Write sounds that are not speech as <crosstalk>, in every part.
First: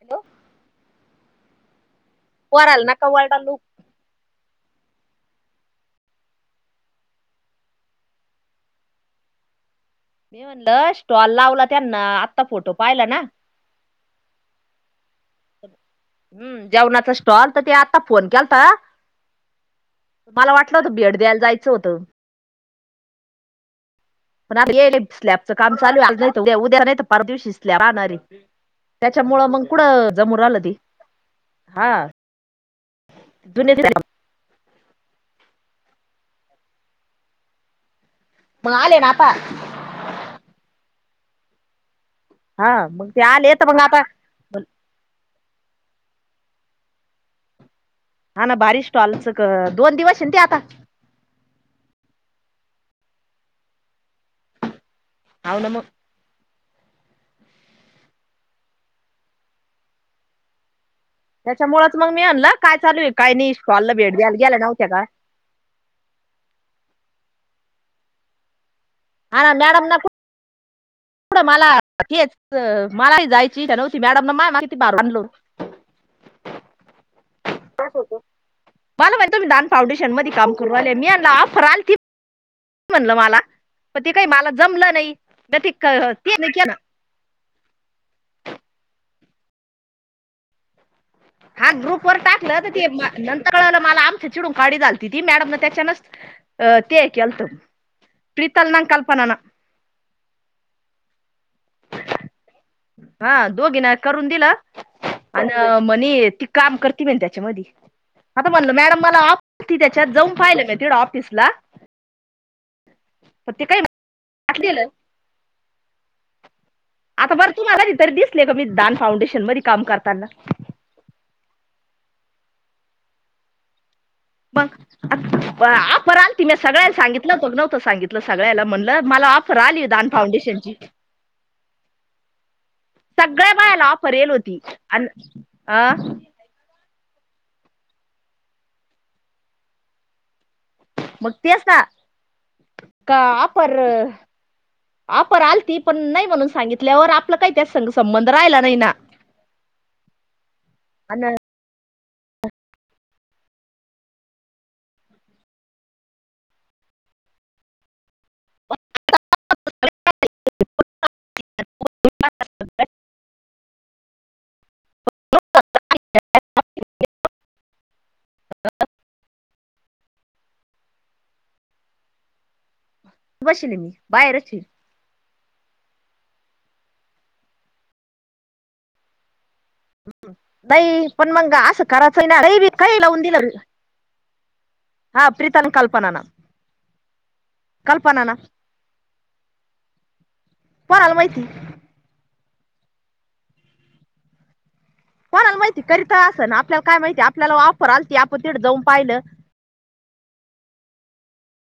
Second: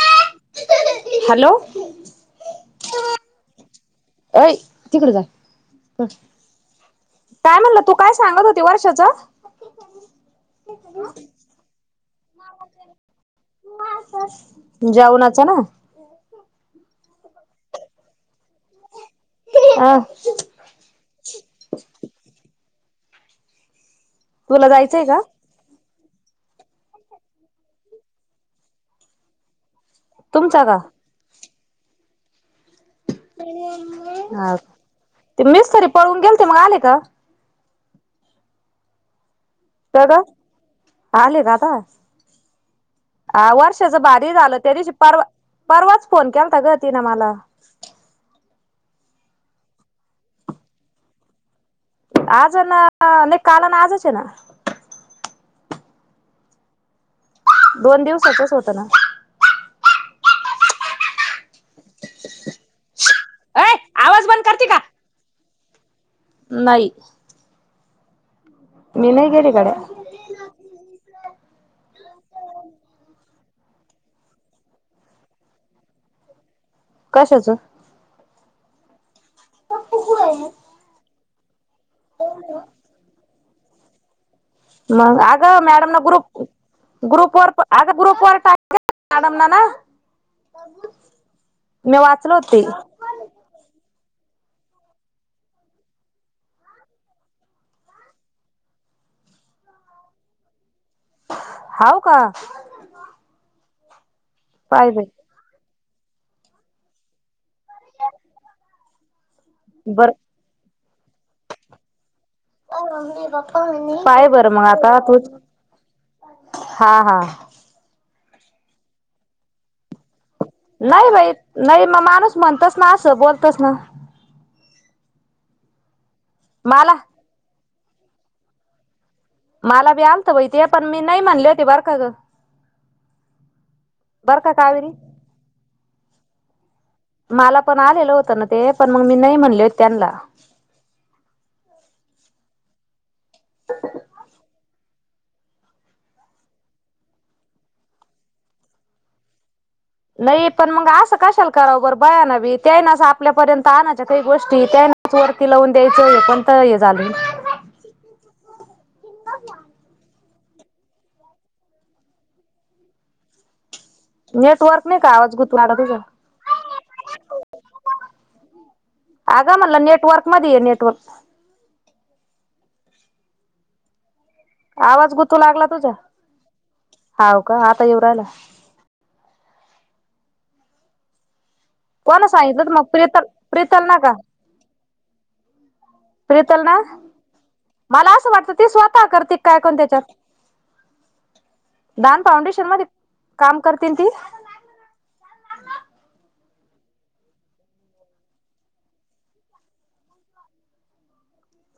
Hello! Hello! पोराला नका वरडालू. अय तिकडे जा. काय म्हणला तू काय सांगत होती वर्षाच? मी म्हणलं स्टॉल लावला त्यांना आत्ता फोटो पाहिला ना. जेवनाच ना? हम्म जेवणाच स्टॉल तर ते आत्ता फोन केलता, अंव मला वाटलं होत भेट द्यायला जायचं होतं. पन तुला आपल्याला जायचंय यायलेत का स्ल्याप, च काम चालूय आज नाही उद्या उद्या नाही तर परवादिवशी स्ल्याप राहणार रे, त्याच्यामुळ मग कुठं जमु तुमचा राहील ती, का हा. जुने हा, ते मिस्तरी पळून गेलते मग आले का? मग आले ना आता. तर आले का आता. हा मग ते हा आले तर मग वर्षाच आता भारी झालं त्यादिवशी परवा, परवाच फोन केलता ग तीनं मला. हा ना भारी स्टाॅलच ग, दोन दिवस आहे ना ते आता? आज नं, नाही काल आणि आजच आहे ना. हाव ना मग. दोन दिवसातच होतं ना. त्याच्यामुळच मग मी म्हणलं, काय चालू आहे काही नाही अय स्टॉलला भेट आवाज द्यायला बंद गेल्या करते नव्हत्या का? नाही. मी नाही गेले गड्या. एवढं मला हेच, मलाही जायची इच्छा नव्हती मॅडम ना माय माग त बांर <unintelligible> आणलं होतं. <inaudible> कशाचं? कशाच? माल म्हणे तुम्ही दान फाउंडेशन मध्ये काम करू रायले, मी यानला ऑफर आलती <inaudible> म्हणलं मला पण ते काही मला जमलं नाही मग अगं ते मॅडम ना ग्रुप ना ग्रुप वर अगं ग्रुप वर टाकलं मॅडम न ना हा मी ग्रुप वर वाचल होते टाकलं तर ते नंत कळलं मला आमच चिडून काढी झालत ती मॅडम न त्याच्यानच अ ते केलत. प्रीतल ना कल्पना ना. हाव का? हा, दोघीना करून दिलं. पाहिय बाय अन, म्हणी ती काम करती मनें त्याच्या मधी आता म्हणल मॅडम मला ऑफ होती त्याच्यात बर जाऊन पाहिलं मी तिकड ऑफिसला. पण ते काही <inaudible> पाहय बरं मग म्हटलेलं आता तूच. हां हां आता बर तू मला तरी दिसले ग? मी दान फाउंडेशन मध्ये काम करताना. नाही बाई, नाही ना माणूस म्हणतस ना असं बोलतस ना. मग, अ ऑफर आलती मी सगळ्यां मला सांगितल <inaudible> का नव्हतं सांगितलं सगळ्याला म्हणलं मला ऑफ मला बी आलत बाई ते, पण मी नाही म्हनले होते बर का गं. सगळ्या बायाला ऑफर येयेल बरं का होती, कावेरी अन अ मला पण आलेलं होतं ना ते पण मग मी नाही म्हणले होते त्यांनला मग तेच ना, का ऑफर. ऑफर आलती, पण नाही म्हणून सांगितल्यावर आपला काही त्याच संग संबंध राहिला नाही ना. नाही पण मग असं आणि कशाल कराव बर बायानी बी त्यानंच आपल्यापर्यंत आणायच्या काही गोष्टी त्यांनंच वरती लावून द्यायचं हे पण त हे झालय <inaudible> नेटवर्क नाही का आवाज गुतु राहिला तुझा अगं, म्हणल नेटवर्क मध्ये ये, नेटवर्क. बसेलंय मी, बाहेरच ये आवाज गुथू लागला तुझा. हाव का आता येऊ राहीला नाही पण मंग असं करायचं ही नाय, काय बी काही लावून दिलं त्यांना ना का? हां, प्रीता अनं कल्पना नं प्रीतल ना मला असं वाटतं ती स्वतः करती काय कोण त्याच्यात. सराला माहिती <unintelligible> दान फाउंडेशन मध्ये काम करते ना ती. कोणाला माहिती करीता असं ना आपल्याला काय माहिती आपल्याला ऑफर आलती आपण तिडं जाऊन पाहिलं.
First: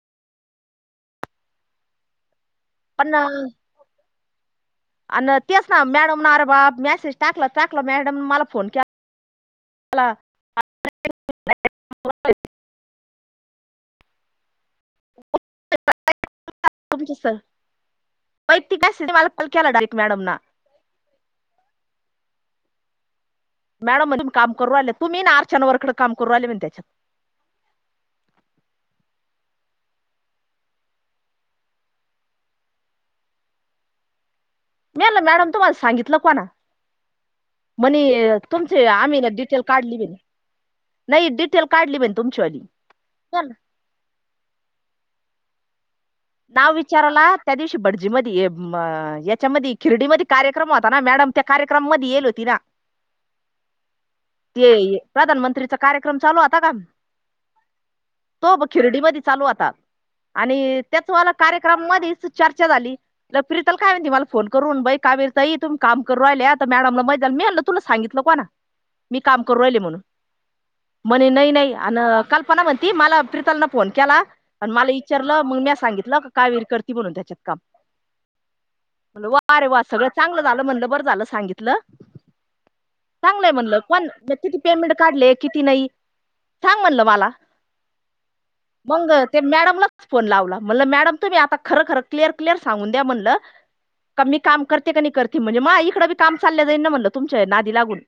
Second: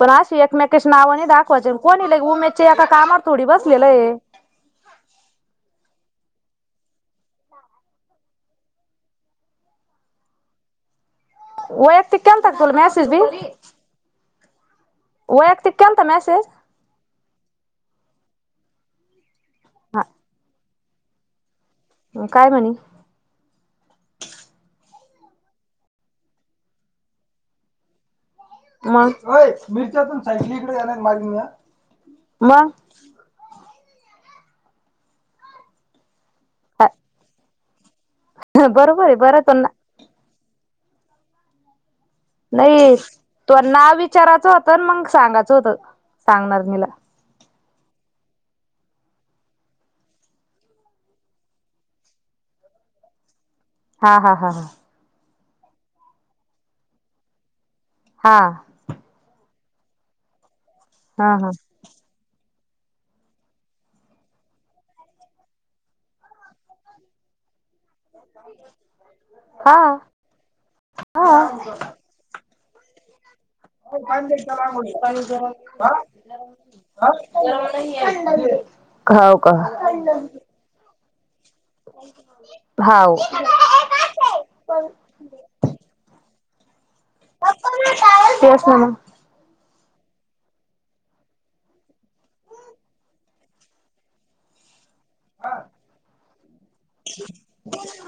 पण अशी एकमेकशी नाव नाही दाखवायचे कोणी लय उमेदच्या एका कामावर थोडी बसलेल हे. अन तेच ना मॅडम अरे बा मेसेज टाकलं टाकलं मॅडम मला फोन केला. खला <inaudible> वैयक्तिक केलता का तुला मेसेज भी. वैयक्तिक केलता मेसेज. तुमच वैक्िकय अस कॉल केला डायरेक्ट हा मॅडम <inaudible> <unintelligible> मॅडम म्हण काम करू आले तू मी ना अर्चना वर्क र कडे काम करून आले मग त्याच्यात. मग होय मिरच्यातून जाणार आहे मग. मी म्हणल मॅडम तुम्हाला सांगितलं कोणा. आ <unintelligible> म्हणे तुमची आम्ही ना डिटेल काढली, नाही डिटेल काढली बाई तुमचं. नाही तोवा नाव विचारायचं होतं मग सांगायचं होत. नाव विचारलात. त्या दिवशी भटजी मध्ये याच्यामध्ये खिरडीमध्ये कार्यक्रम होता ना मॅडम त्या कार्यक्रम मध्ये यईल होती ना. <unintelligible> हा हा हा ते ते प्रधानमंत्रीचा कार्यक्रम चालू आता का हा हा तो खिरडीमध्ये चालू होता आणि त्याच वा हा कार्यक्रममधी चर्चा झाली. प्रीतल काय म्हणती मला फोन करून बाई कावेरी ताई तुम्ही काम करू राहिल्या मॅडमला माहित झालं मीम्हणलं. तुला सांगितलं कोण मी काम करू राहिले हा म्हणून हा म्हणे नाही नाही आणं का मला म्हणती मला प्रितलनं फोन केला आणं मला विचारलं मंग म्या सगितंल कावेरी करती म्हणून त्याच्यात काम हा तर हाव का वा रे वा झालं म्हटलं बर झालं सांगितंल. कुठलं हाव चांगलंय म्हणलं कोण किती पेमेंट काढले किती नाही सांग म्हणलं मला तेच ना मग मंग मॅडमलाच फोन लावला. म्हणलं मॅडम तुम्ही आता खरं खरं क्लिअर क्लिअर सागून द्या म्हणलं का मी काम करते की नाही करते. की म्हणजे मा इकड बी काम चाललं जाईन ना म्हणलं तुमच्या नादी लागून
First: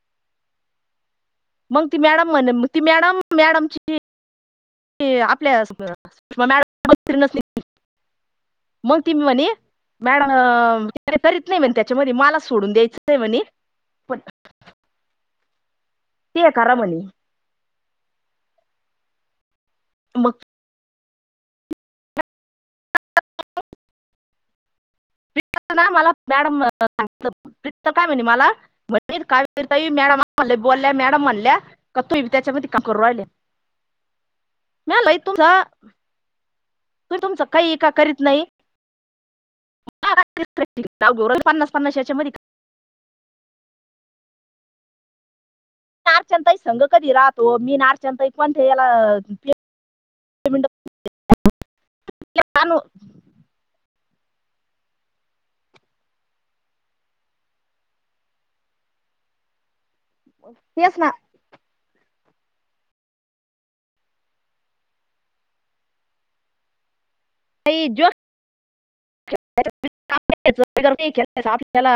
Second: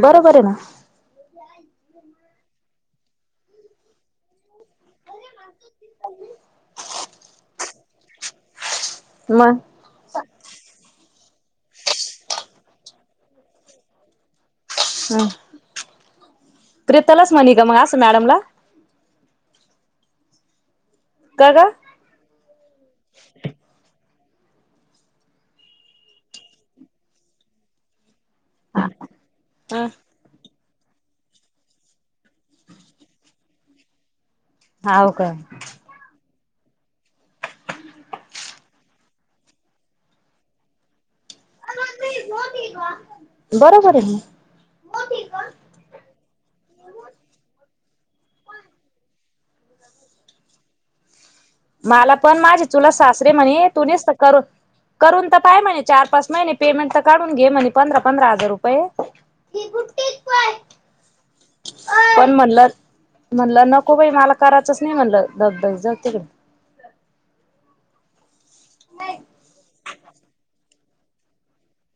बरोबर आहे ना मग ती मॅडम म्हणे ती मॅडम मॅडमची आपल्या मॅडम <inaudible> मग ती मी म्हणे मग मॅडम तकरीत नाही म्हणे त्याच्यामध्ये मला सोडून द्यायचं नाही म्हणे. पण ह् ते करा म्हणे प्रितालच म्हणे का मग असं मॅडमला? मग.. का गं? <unintelligible> मला मॅडमांग काय म्हणे मला म्हणं कावेरी ह ताई मॅडम <unintelligible> म्हणले बोलल्या मॅडम म्हणल्या का तुम्ही त्याच्यामध्ये काम करू राहिल्या. म्या हाव लई का? तूझं मी तुमच काही एका करीत नाही. पन्नास पन्नासच्यामध्ये बरोबर आहं मग. अर्चनाताई संघ कधी राहतो मी आणं अर्चनाताई पण याला मिनिटं मला पण माझे आणू चुलत सासरे म्हणे तु निसतं करून करून तर पाहं म्हणे, चार पाच महिने पेमेंट तर काढून घे म्हणे पंधरा पंधरा हजार रुपये. <unintelligible> तेच ना. पण म्हणलं म्हणलं, नको बाई मला करायचंच नाही म्हणलं दगदग जा तिकडं <unintelligible> हप्ताला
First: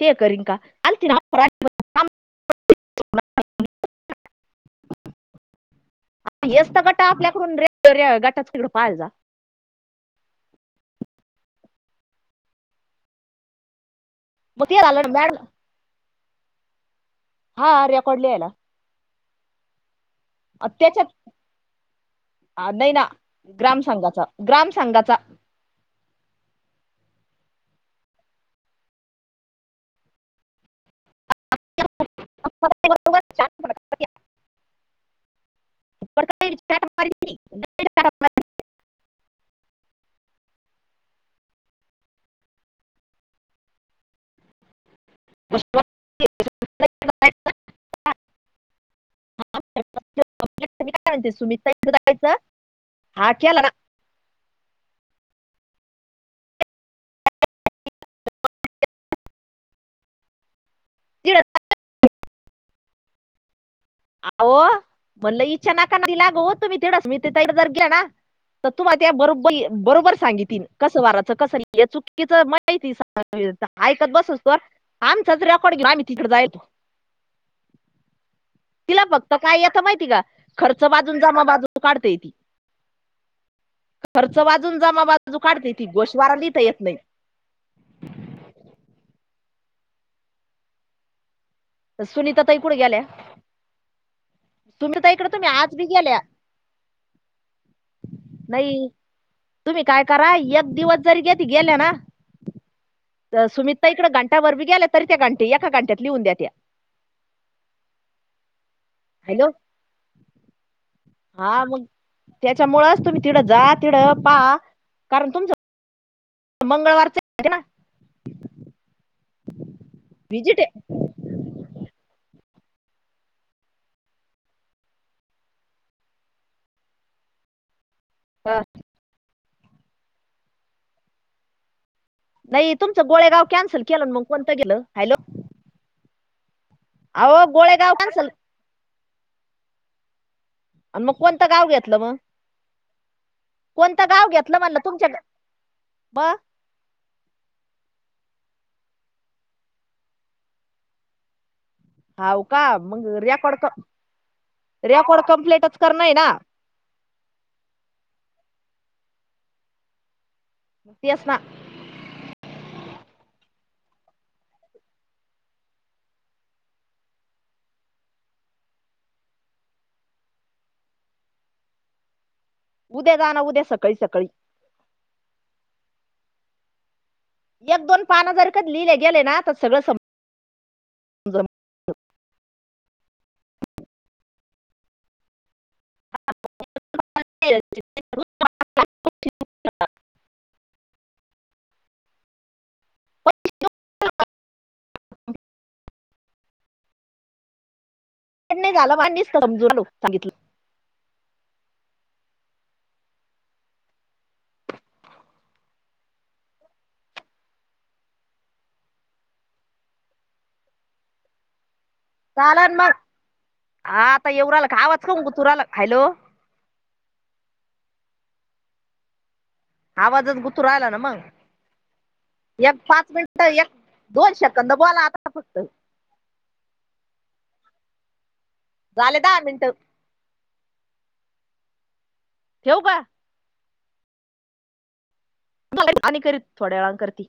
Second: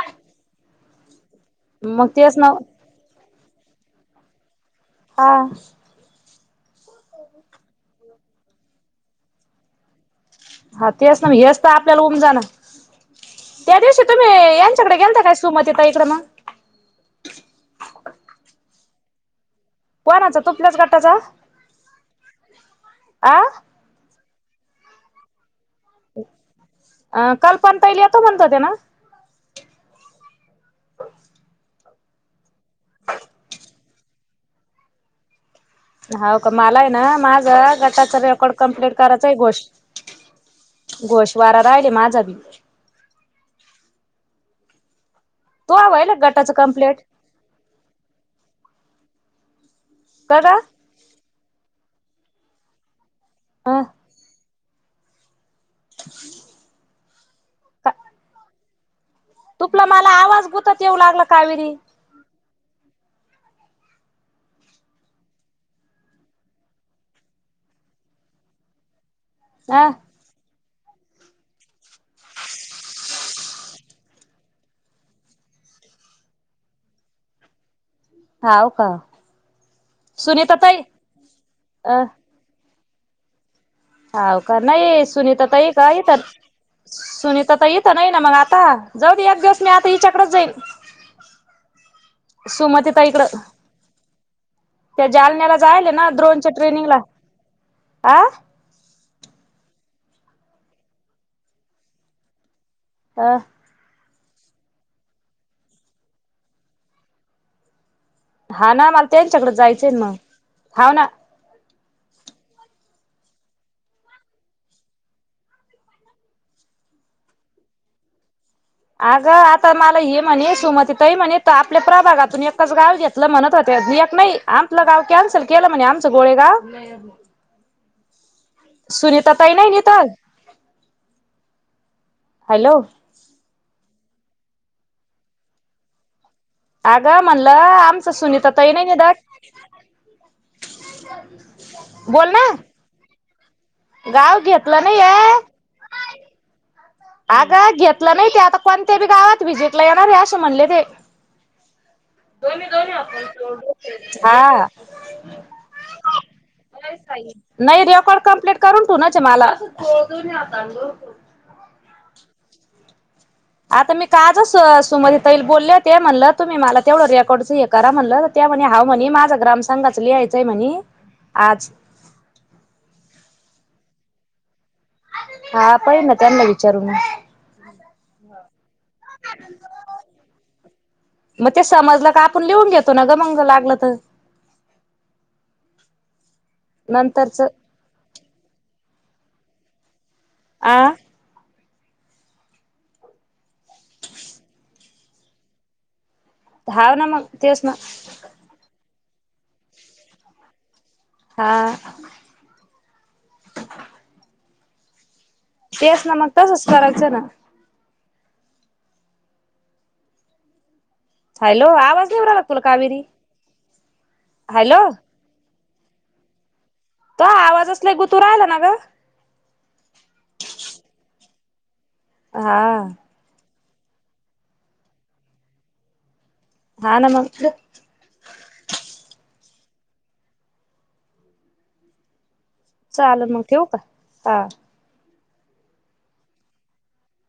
ते करीनं का आणखीन हप <inaudible> मग तेच ना हा येच तर गट गटाकरून आपल्याकडून रे गटाच तिकडे पाहाय जा. हा तेच ना म हेच तर आपल्याला ऊमजना. त्या दिवशी तुम्ही मग ते यांच्याकडे झालं ना गेलता काय मॅडम सुमतीताई कड. हा रेकॉर्ड लिहाला. कोणाचं? त्याच्यात नाही ना, आ ग्राम संघाचा ग्राम संघाचा. अ काल पण ताईली येतो म्हणत होत्या ना? <inaudible> हो का मला आहे ना माझं गटाच रेकॉर्ड कम्प्लीट करायचं गोष घोष वारा राहिले माझा बी. तो व्हायल गटाचं कम्प्लेट <inaudible> का ग? मी काय म्हणते सुमित ताई कडे जायचं हा के्याला ना? <inaudible> का तुपला मला आवाज गुपत येऊ लागला तिकडं कावेरी. अहो म्हणलं इच्छा नाका नादी लागु तुम्ही ति रश्मीताई तेथ जर गेला तर तूम्हाला त्या बरोबर अ बरोबर सांगितीन. कसं वाराच कसं लिहाच चुकीच माहिती ऐकत बसस तोवर आमचच रेकॉड घेऊन आम्ही तिकडे जाय तो. हाव का तिला फक्त काय येत माहितीये का सुनीता ताई खर्च बाजू न जमा बाजू अ काढतेय ती. हाव खर्च का, वाजून नाही ये जमा बाजू सुनीता ताई काढते ती कात तर गोशवारा लिहिता येत नाही सुनीता ताई नाही ना मग आता, जाऊ दे एक दिवस मी आता हिच्याकडेच जाईन. तर सुनीता ताई कुठे सुमती गेल्या ताई कडं. त्या सुनीता इकडे तुम्ही जालन्याला आज बी जायल ना गेल्या ड्रोनच्या ट्रेनिंगला आ नाही. तुम्ही काय करा एक दिवस जरी कधी गेल्या ना अ तर ताई कडे गंटा भर भी गेल्या तरी त्या गटी एका घट्यात लीउन देत्यात. हा ना मला हॅलो त्यांच्याकडे जायचंय ना मग हाव ना. हा मग त्यांच्यामुळे तुम्ही तिकडं जा तिड पा कारण तुमच मंगळवारच अगं आता मला हे म्हणे व्हिजिट सुमती ताई म्हणते आपल्या प्रभागातून एकच गाव घेतलं म्हणत होती एक नाही आपलं गाव कॅन्सल केलं म्हणे आमचं गोळे गाव हा. सुनीता ताई नाही तिथं? नाही, हॅलो तुमचं गोळेगाव कॅन्सल केलं मग कोणतं गेलं? हॅलो. आग, अहो म्हणलं गोळेगाव आमचं कॅन्सल सुनीता ताई नाही निघत. आणि मग कोणतं गाव घेतलं मग बोल ना. कोणतं गाव म्हणलं घेतलं नाही तुमच्या ग- ये. मग आग घेतलं नाही. ते आता कोणत्या बी गावात विजिटला येणार आहे असे म्हणले ते. हाव का मग रेकॉर्ड क हा रेकॉर्ड कम्प्लेटच करन हे ना? नाही रेकॉर्ड कंप्लीट करून ठिवणच आहे मला. तेच ना. आता मी काजचा सुमन ताईला बोलले होते ते म्हणलं तुम्ही मला तेवढं रेकॉर्डच हे करा म्हणलं. त्या म्हणे हाव म्हणे माझा ग्रामसघाच लिहायचं आहे म्हणे आज. उद्या जा ना उद्या सकाळी सकाळी. हा पाहिन ना त्यांना विचारून. एक दोन पान जरी का लिहिले गेले ना तर सगळं संप म ते समजलं का आपण लिहून घेतो ना ग मंग लागलं तर. नंतर. <inaudible> आ. <inaudible> हाव ना मग तेच ना. नाही झालं, मग निस्त समजून आलो सांगितलं. हा. तेच ना मग तसंच करायचं ना. हॅलो आवाज नाही येऊ राहिला का तुला चालन मग, कावेरी हा आता येवू रायला का हॅलो आवाज खूप गुतू राहीला. हॅलो. तुहा आवाजच लई गुतू राहिला ना गं? आवाजच गुतू राहिला ना मग हा एक पाच मिन पाहिया दोन शेकंद बोला आता फक्त. झालं मंग थ? झाले दहा मिनट. ठेवू का? चालंण मग ठेवू का? हां. झालं की अलीकडं? थोड्या वेळांन करती.